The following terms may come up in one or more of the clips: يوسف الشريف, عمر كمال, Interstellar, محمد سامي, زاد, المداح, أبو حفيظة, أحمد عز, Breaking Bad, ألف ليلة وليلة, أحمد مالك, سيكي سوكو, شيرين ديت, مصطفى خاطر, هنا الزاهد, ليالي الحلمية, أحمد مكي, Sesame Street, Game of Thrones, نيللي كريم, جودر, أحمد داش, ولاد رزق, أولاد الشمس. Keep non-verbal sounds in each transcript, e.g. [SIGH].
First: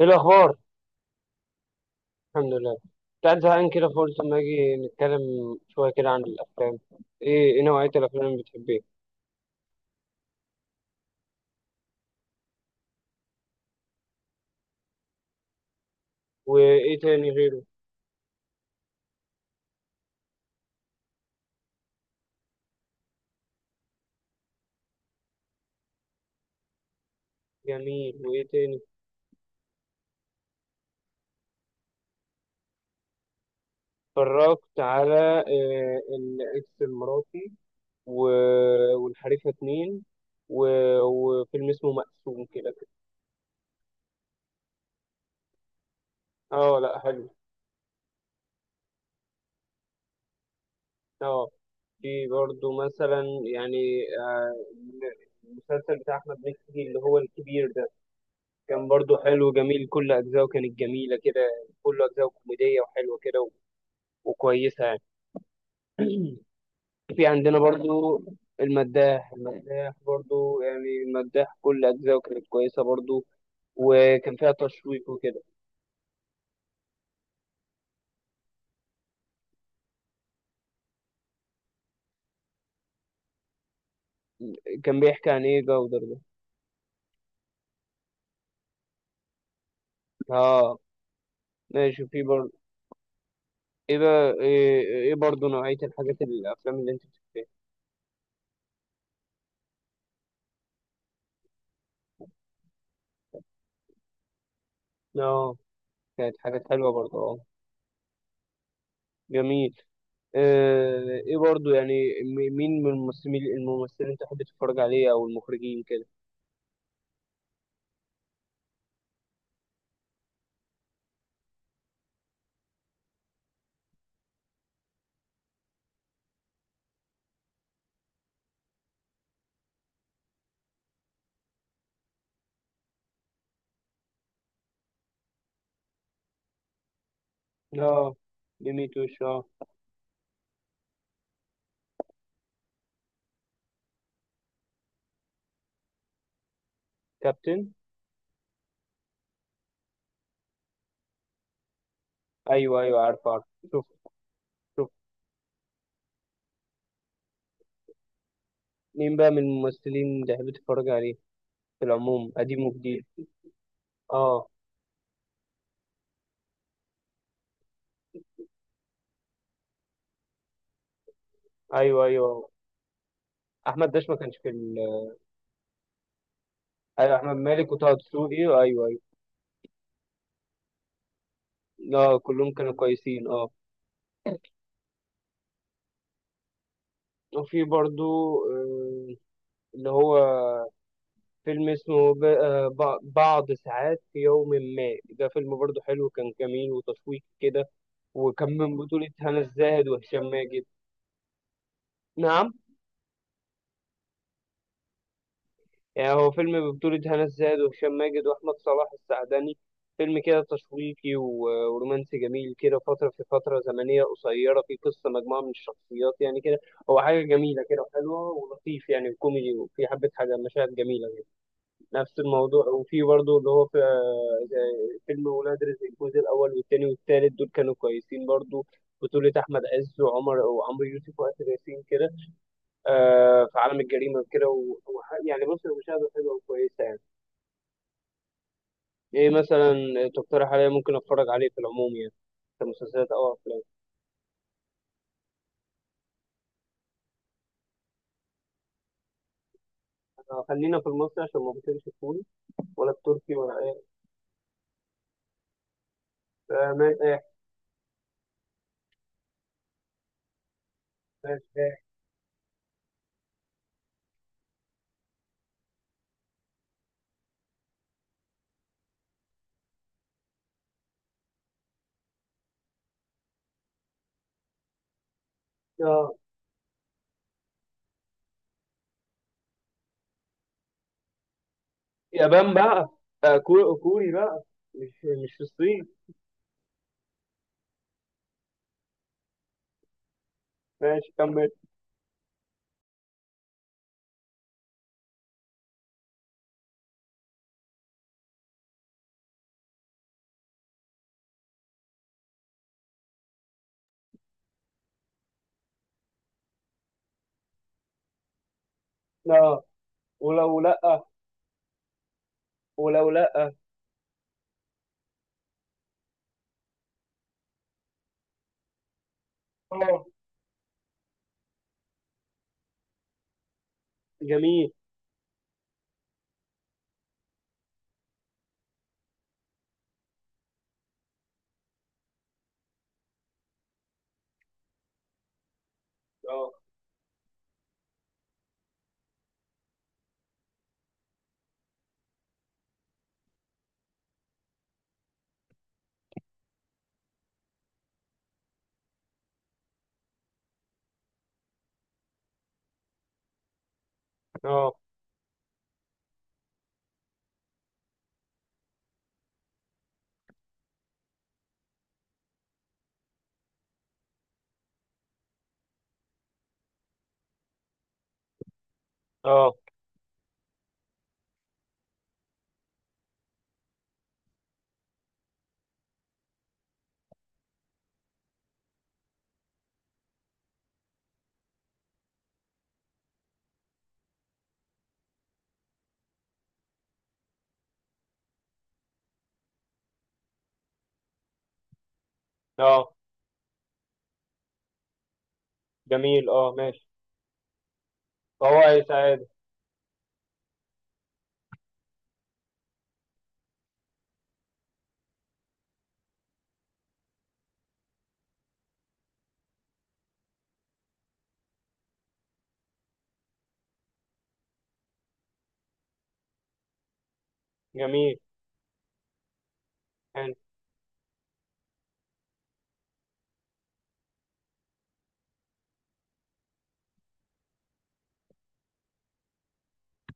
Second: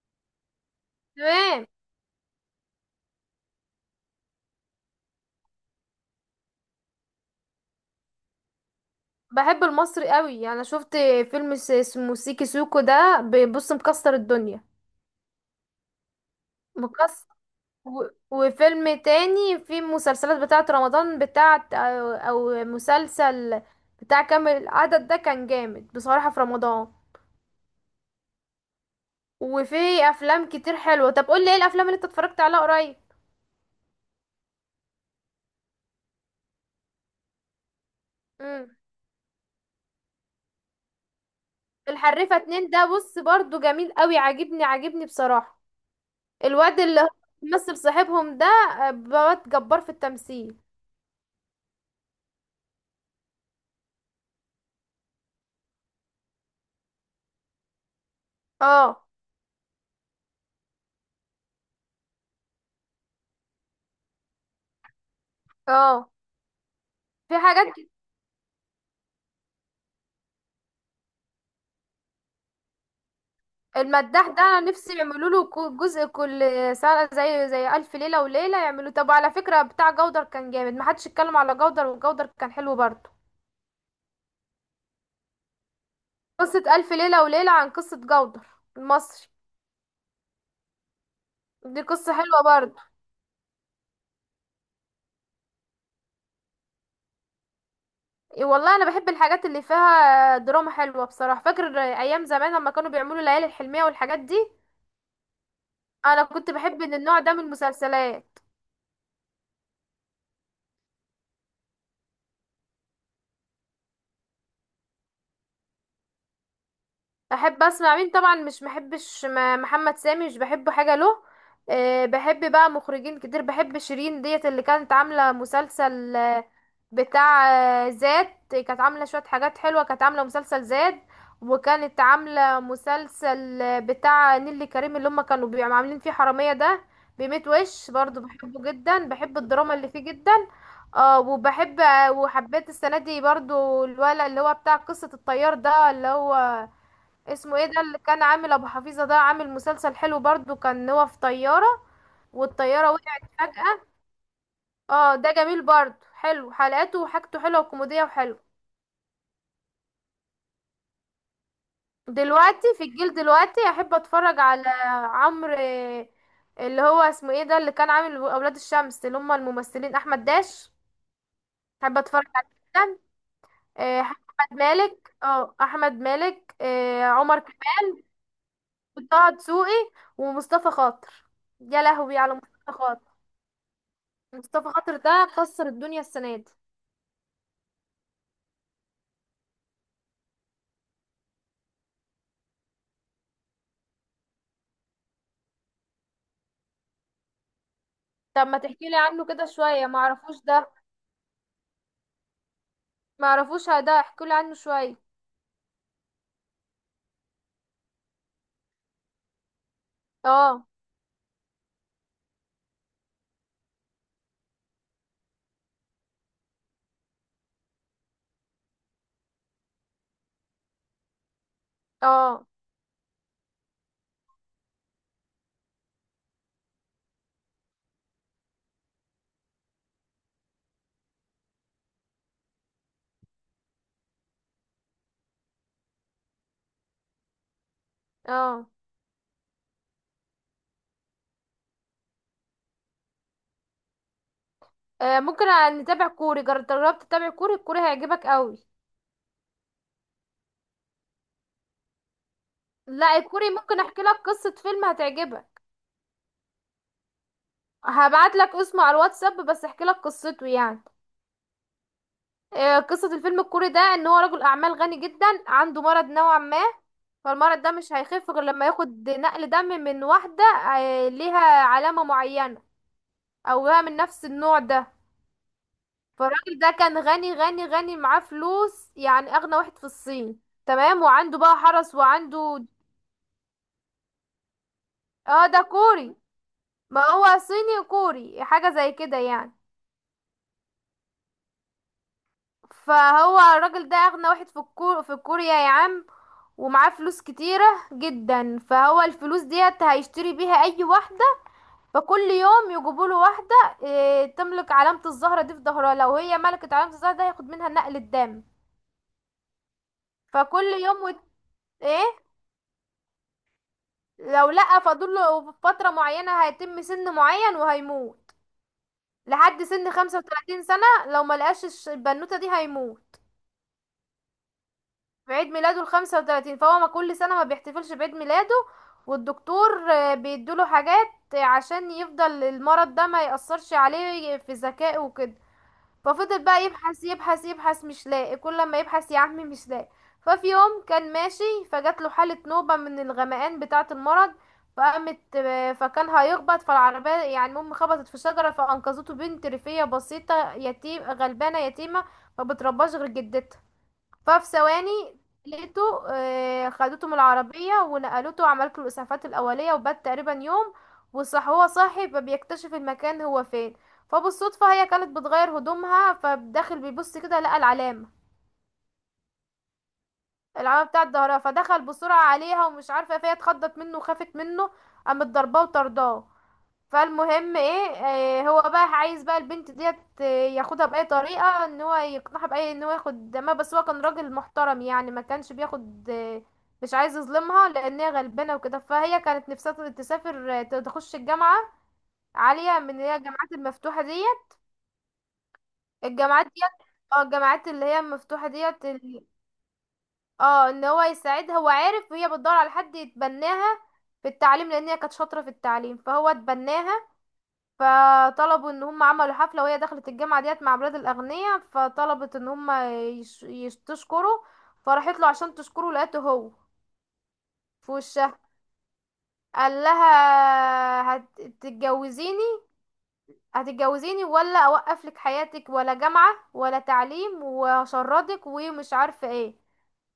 ايه الاخبار؟ تمام. الحمد لله، كنت قاعد زهقان كده فقلت اما اجي نتكلم شويه كده عن الافلام. ايه نوعيه الافلام اللي بتحبيها؟ بحب المصري قوي، يعني شفت فيلم اسمه سيكي سوكو ده، بيبص مكسر الدنيا، وايه مكسر تاني غيره؟ و... وفيلم تاني. في مسلسلات بتاعة رمضان بتاعة أو مسلسل بتاع كامل العدد ده، كان جامد بصراحة في رمضان. جميل، وايه تاني؟ وفي أفلام كتير حلوة. طب قول لي، ايه الأفلام اللي انت اتفرجت عليها قريب؟ اتفرجت على الاكس المراتي امم والحريفه 2 وفيلم اسمه الحريفة مقسوم اتنين كده ده، كده. بص برضو جميل قوي، عاجبني بصراحة. اه الواد لا اللي هو حلو. بيمثل صاحبهم ده، بواد جبار في التمثيل. اه، في برضه مثلا يعني المسلسل بتاع احمد مكي اللي هو الكبير ده، كان اه. برضو حلو جميل، كل أجزاءه كانت جميلة كده، كل أجزاءه كوميدية وحلوة كده وكويسة يعني. اه. [CLEARS THROAT] في في عندنا حاجات برضو المداح، المداح برضو يعني المداح كل أجزاءه كانت كويسة برضو، المداح وكان ده فيها انا نفسي تشويق يعملوا وكده. له جزء كل سنة، زي ألف ليلة وليلة، يعملوا. طب على فكرة، بتاع جودر كان جامد، محدش اتكلم على جودر، وجودر كان حلو برضه. كان بيحكي عن إيه جودر ده؟ قصة ألف ليلة وليلة عن قصة جودر المصري. آه دي ماشي، قصة في حلوة برضو. برضه. إيه بقى؟ إيه، إيه برضو نوعية الحاجات الأفلام اللي أنت بتحبها؟ إيه والله، أنا بحب الحاجات اللي فيها دراما حلوة بصراحة. فاكر أيام زمان لما كانوا بيعملوا ليالي الحلمية والحاجات دي، آه، أنا كانت كنت حاجات بحب حلوة إن برضو. النوع ده آه من المسلسلات. جميل. ايه برضو يعني مين من الممثلين تحب تتفرج عليه او المخرجين كده؟ احب اسمع مين؟ طبعا مش محبش محمد سامي، مش بحبه حاجه له. أه، بحب بقى مخرجين كتير. بحب شيرين ديت، اللي كانت عامله مسلسل بتاع زاد. كانت عامله شويه حاجات حلوه، كانت عامله مسلسل زاد، وكانت عامله مسلسل بتاع نيللي كريم، اللي هم كانوا بيبقوا عاملين فيه حراميه ده. بميت وش اه، برضو بحبه جدا، ديميتوش بحب اه. الدراما اللي فيه جدا. اه وبحب وحبيت السنه دي برضو الولد اللي هو بتاع قصه الطيار ده، اللي هو اسمه ايه كابتن. ده، اللي كان عامل ابو حفيظه ده. عامل مسلسل حلو برضو، كان هو في طياره ايوه والطياره ايوه، وقعت عارف عارف. فجاه. شوف، شوف. اه، ده جميل برضو. حلو حلقاته وحاجته حلوه وكوميديه وحلو. مين بقى من الممثلين تحب تتفرج عليه في العموم، قديم دلوقتي في وجديد؟ الجيل دلوقتي، احب اتفرج اه، على عمرو اللي هو اسمه ايه ده، اللي كان عامل اولاد الشمس، اللي هم الممثلين احمد داش. احب ايوه اتفرج ايوه. عليه جدا. احمد آه، داش ما كانش في احمد ال... مالك. اه، احمد مالك، ايوه احمد عمر مالك كمال، وطه دسوقي، ايوه ايوه. وطه دسوقي، ومصطفى خاطر. يا لهوي اه على كلهم كانوا مصطفى خاطر! كويسين، اه. مصطفى خاطر ده كسر الدنيا السنة دي. وفي برضو آه، اللي هو فيلم اسمه بعض ساعات في يوم ما، ده فيلم برضه حلو، كان جميل وتشويق كده، طب وكان ما من تحكي لي بطولة عنه هنا كده شوية، الزاهد وهشام معرفوش ماجد. ده. نعم. معرفوش ده، احكي لي عنه شوية. يعني هو فيلم ببطولة هنا الزاهد وهشام ماجد وأحمد صلاح السعدني، فيلم كده اه. تشويقي ورومانسي جميل كده، في فترة زمنية قصيرة، في قصة مجموعة من الشخصيات يعني كده. هو حاجة جميلة كده وحلوة ولطيف يعني وكوميدي، وفي حبة حاجة مشاهد جميلة. نفس اه. الموضوع. وفي برضه اللي هو في زي فيلم ولاد رزق، الجزء الأول والتاني والتالت دول كانوا كويسين برضه. بطولة أحمد عز وعمرو يوسف وآسر ياسين كده، آه في عالم الجريمة كده يعني بص، المشاهدة حلوة وكويسة يعني. اه. إيه مثلا تقترح عليا ممكن أتفرج عليه في العموم يعني، كمسلسلات أو أفلام؟ ممكن نتابع كوري. جربت تتابع كوري؟ الكوري هيعجبك قوي. خلينا في المصري عشان ما بطلش كوري، ولا لا، التركي الكوري ولا ممكن إيه؟ احكي لك قصة فيلم هتعجبك. آه ماشي، إيه؟ هبعت لك اسمه على الواتساب، بس احكي لك قصته يعني. ماشي إيه؟ قصة الفيلم الكوري ده، ان هو رجل اعمال غني جدا، عنده مرض نوعا ما. فالمرض ده مش هيخف غير لما ياخد نقل دم من واحدة ليها علامة معينة، او بقى من نفس النوع ده. آه، فالراجل ده كان غني معاه فلوس، يعني اغنى واحد في الصين. تمام. وعنده بقى حرس يابان وعنده. بقى؟ آه كوري بقى، مش في اه، ده الصين؟ كوري. ما هو صيني كوري حاجة زي كده يعني. ماشي كمل. فهو الراجل ده اغنى واحد في في كوريا يا عم. ومعاه فلوس كتيرة جدا. فهو الفلوس ديت هيشتري بيها اي واحدة. فكل يوم يجيبوا له واحدة إيه، تملك علامة الزهرة دي في ظهرها. لو هي ملكت علامة الزهرة ده، هياخد منها نقل الدم. اه. ولو فكل لأ؟ يوم وت... ايه. ولو لأ؟ لو لأ، فاضل له فترة معينة، هيتم سن معين وهيموت. لحد سن اه 35 سنة، لو ما لقاش البنوتة دي هيموت. جميل. في عيد ميلاده ال 35. فهو ما كل سنة ما بيحتفلش بعيد ميلاده، والدكتور بيدوله حاجات عشان يفضل المرض ده ما يأثرش عليه في ذكائه وكده. ففضل اه، بقى يبحث يبحث، مش لاقي. كل لما يبحث يا عمي مش لاقي. ففي يوم كان ماشي، فجات له حالة نوبة من الغمقان بتاعة المرض. فقامت آه، فكان هيخبط فالعربية يعني. المهم خبطت في شجرة، فأنقذته بنت ريفية بسيطة، يتيم غلبانة يتيمة، ما بترباش غير جدتها. ففي اه، ثواني لقيته، خدته من العربية ونقلته وعملت له الإسعافات الأولية، وبات تقريبا يوم. وصح هو صاحي، فبيكتشف المكان هو فين. فبالصدفة هي كانت بتغير هدومها، فداخل بيبص كده لقى العلامة، اه، العلامة بتاعة ظهرها. فدخل بسرعة عليها ومش عارفة فهي اتخضت منه وخافت منه، قامت ضرباه وطرداه. فالمهم ايه، هو بقى عايز بقى البنت ديت آه، ياخدها بأي طريقة، ان هو يقنعها بأي ان هو ياخد. ما بس هو كان راجل محترم يعني، ما كانش بياخد مش عايز يظلمها، لان هي غلبانة وكده. فهي كانت نفسها تسافر تخش الجامعة عالية، من اه اللي هي الجامعات المفتوحة ديت، جميل، الجامعات اه ماشي. ديت. اه، الجامعات اللي هي المفتوحة فهو ايه ديت سعادة؟ اه، ان هو يساعدها. هو عارف وهي بتدور على حد يتبناها في التعليم، لان هي كانت شاطرة في التعليم. فهو اتبناها. فطلبوا ان هم عملوا حفلة، وهي دخلت الجامعة ديت مع بلاد الاغنياء. فطلبت ان هم تشكره. فراحت له عشان تشكره، لقيته هو في جميل. وشها. قال حلو. لها هتتجوزيني. هتتجوزيني، ولا اوقف لك حياتك ولا جامعة ولا تعليم، وهشردك ومش عارفة ايه.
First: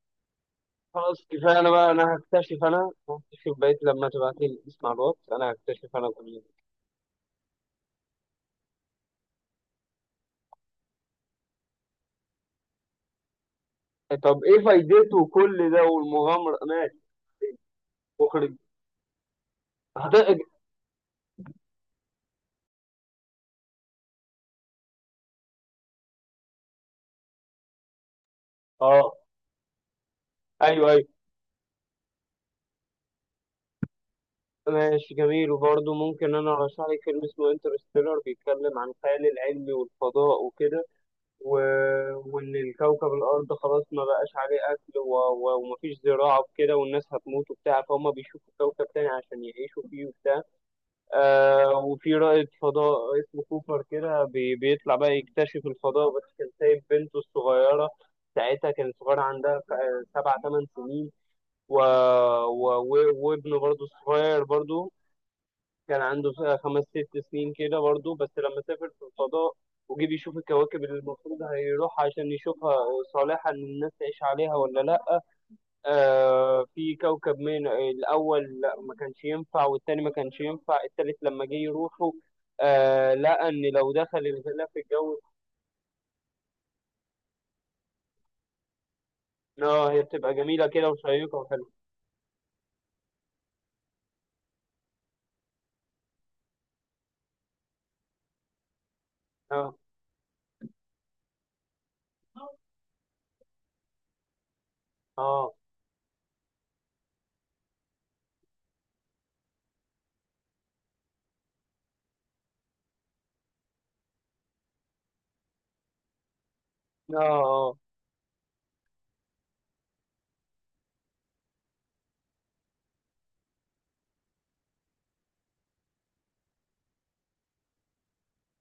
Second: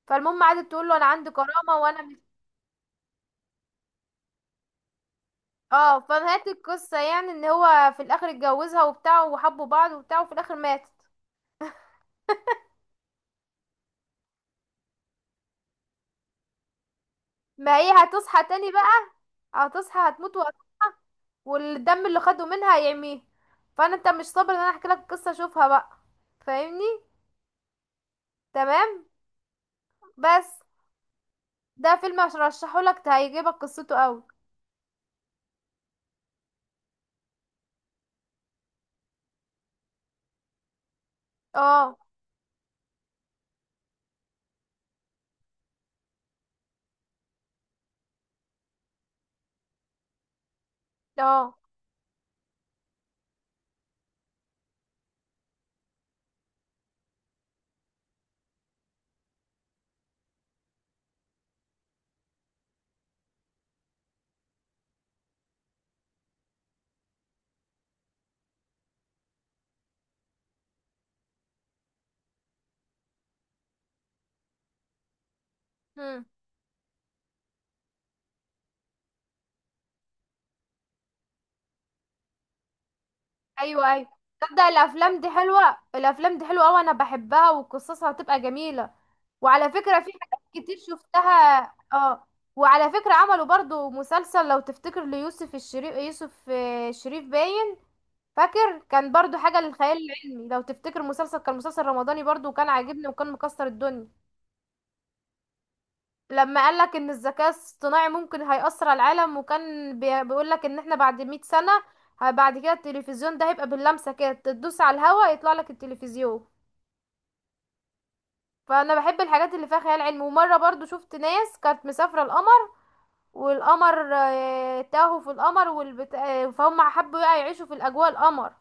فالمهم قعدت تقول له انا خلاص عندي كفاية، انا كرامة بقى وانا مش. انا هكتشف بقيت لما تبعت لي اسم على الواتس، انا هكتشف اه، انا كل فنهاية القصة يعني، ان هو في الاخر اتجوزها وبتاع، وحبوا بعض وبتاع، وفي الاخر ماتت. ده. طب ايه فايدته كل ده والمغامرة؟ ماشي. ما هي هتصحى اخرج. تاني بقى. هتصحى. هتموت هتقج. وهتصحى، والدم اللي خده منها هيعميه. فانا انت مش صابر ان انا احكي لك قصه اشوفها بقى؟ فاهمني؟ تمام. اه، بس ايوه ايوه. ده فيلم عشان ارشحه لك، هيعجبك قصته قوي. ماشي جميل، وبرضه ممكن انا ارشح لك فيلم اسمه انترستيلر، بيتكلم عن الخيال العلمي والفضاء وكده، اه. وان الكوكب الارض خلاص ما بقاش عليه اكل ومفيش زراعه وكده، والناس هتموت وبتاع، فهم بيشوفوا كوكب تاني عشان يعيشوا فيه وبتاع. اه. آه، وفي رائد فضاء اسمه كوبر كده بيطلع بقى يكتشف الفضاء، بس كان سايب بنته الصغيره ساعتها، كانت صغيره عندها سبع ثمان سنين و... وابنه برضه الصغير برضه كان عنده خمس ست سنين كده برضه. بس لما سافر في الفضاء وجي بيشوف الكواكب اللي المفروض هيروح عشان يشوفها، صالحة إن الناس تعيش عليها ولا لأ، امم. آه في كوكب من الأول لأ ما كانش ينفع، والتاني ما كانش ينفع، التالت لما جه يروحوا آه لقى إن لو ايوه، ايوه. دخل الغلاف تبدأ الجوي. الافلام دي حلوه، الافلام دي حلوه قوي، انا بحبها وقصصها هتبقى جميله. وعلى آه، فكره هي في بتبقى حاجات جميلة كتير كده شفتها. وشيقة وحلوة. اه. وعلى فكره عملوا برضو مسلسل، لو تفتكر، ليوسف الشريف. يوسف الشريف باين. فاكر كان برضو حاجة آه، للخيال العلمي لو تفتكر، مسلسل، كان مسلسل رمضاني برضو، وكان عاجبني وكان مكسر الدنيا. آه، لما قالك ان الذكاء الاصطناعي ممكن هيأثر على العالم، وكان بيقولك ان احنا بعد مئة سنة، بعد كده التلفزيون ده هيبقى باللمسة كده، تدوس على الهوا يطلع لك التلفزيون. آه، فانا بحب الحاجات اللي فيها خيال علمي. ومرة برضو شفت ناس كانت مسافرة القمر، والقمر تاهوا في القمر والبت... آه، فهم حبوا بقى يعيشوا في الاجواء القمر.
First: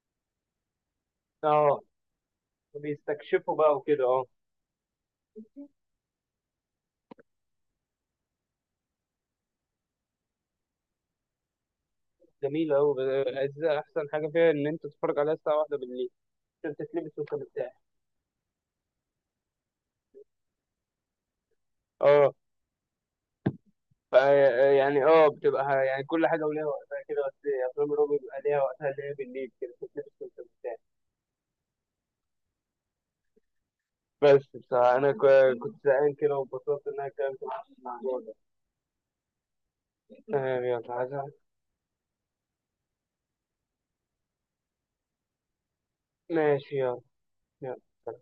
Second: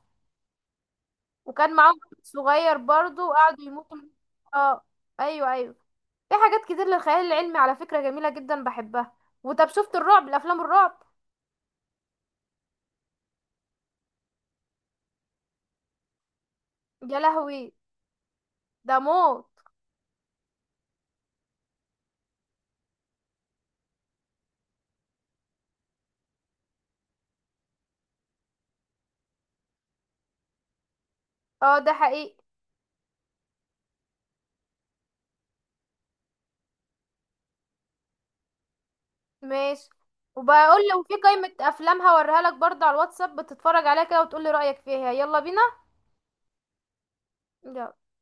آه. وكان معاهم واحد صغير برضو، بيستكشفوا قعدوا بقى يموتوا وكده، آه. اه. ايوه، ايوه. في حاجات كتير للخيال العلمي على فكرة جميلة جدا، بحبها. وطب شفت الرعب، الافلام الرعب؟ جميلة أوي الأجزاء، أحسن حاجة فيها إن أنت تتفرج عليها الساعة واحدة بالليل عشان تتلبس يا وأنت مرتاح. لهوي، ده موت. أه. فا يعني أه، بتبقى يعني كل حاجة وليها وقتها كده، بس أفلام الرعب بيبقى ليها وقتها اللي هي بالليل كده تتلبس وأنت مرتاح. اه، ده حقيقي. بس بصراحة أنا كنت زهقان كده وانبسطت إن أنا اتكلمت معاك في الموضوع ده. ماشي. تمام وبقول يلا لو في عايز- قائمة افلام هوريها لك برضه على الواتساب، بتتفرج عليها كده وتقول لي رأيك فيها. يلا بينا. ماشي يلا. يلا. يلا.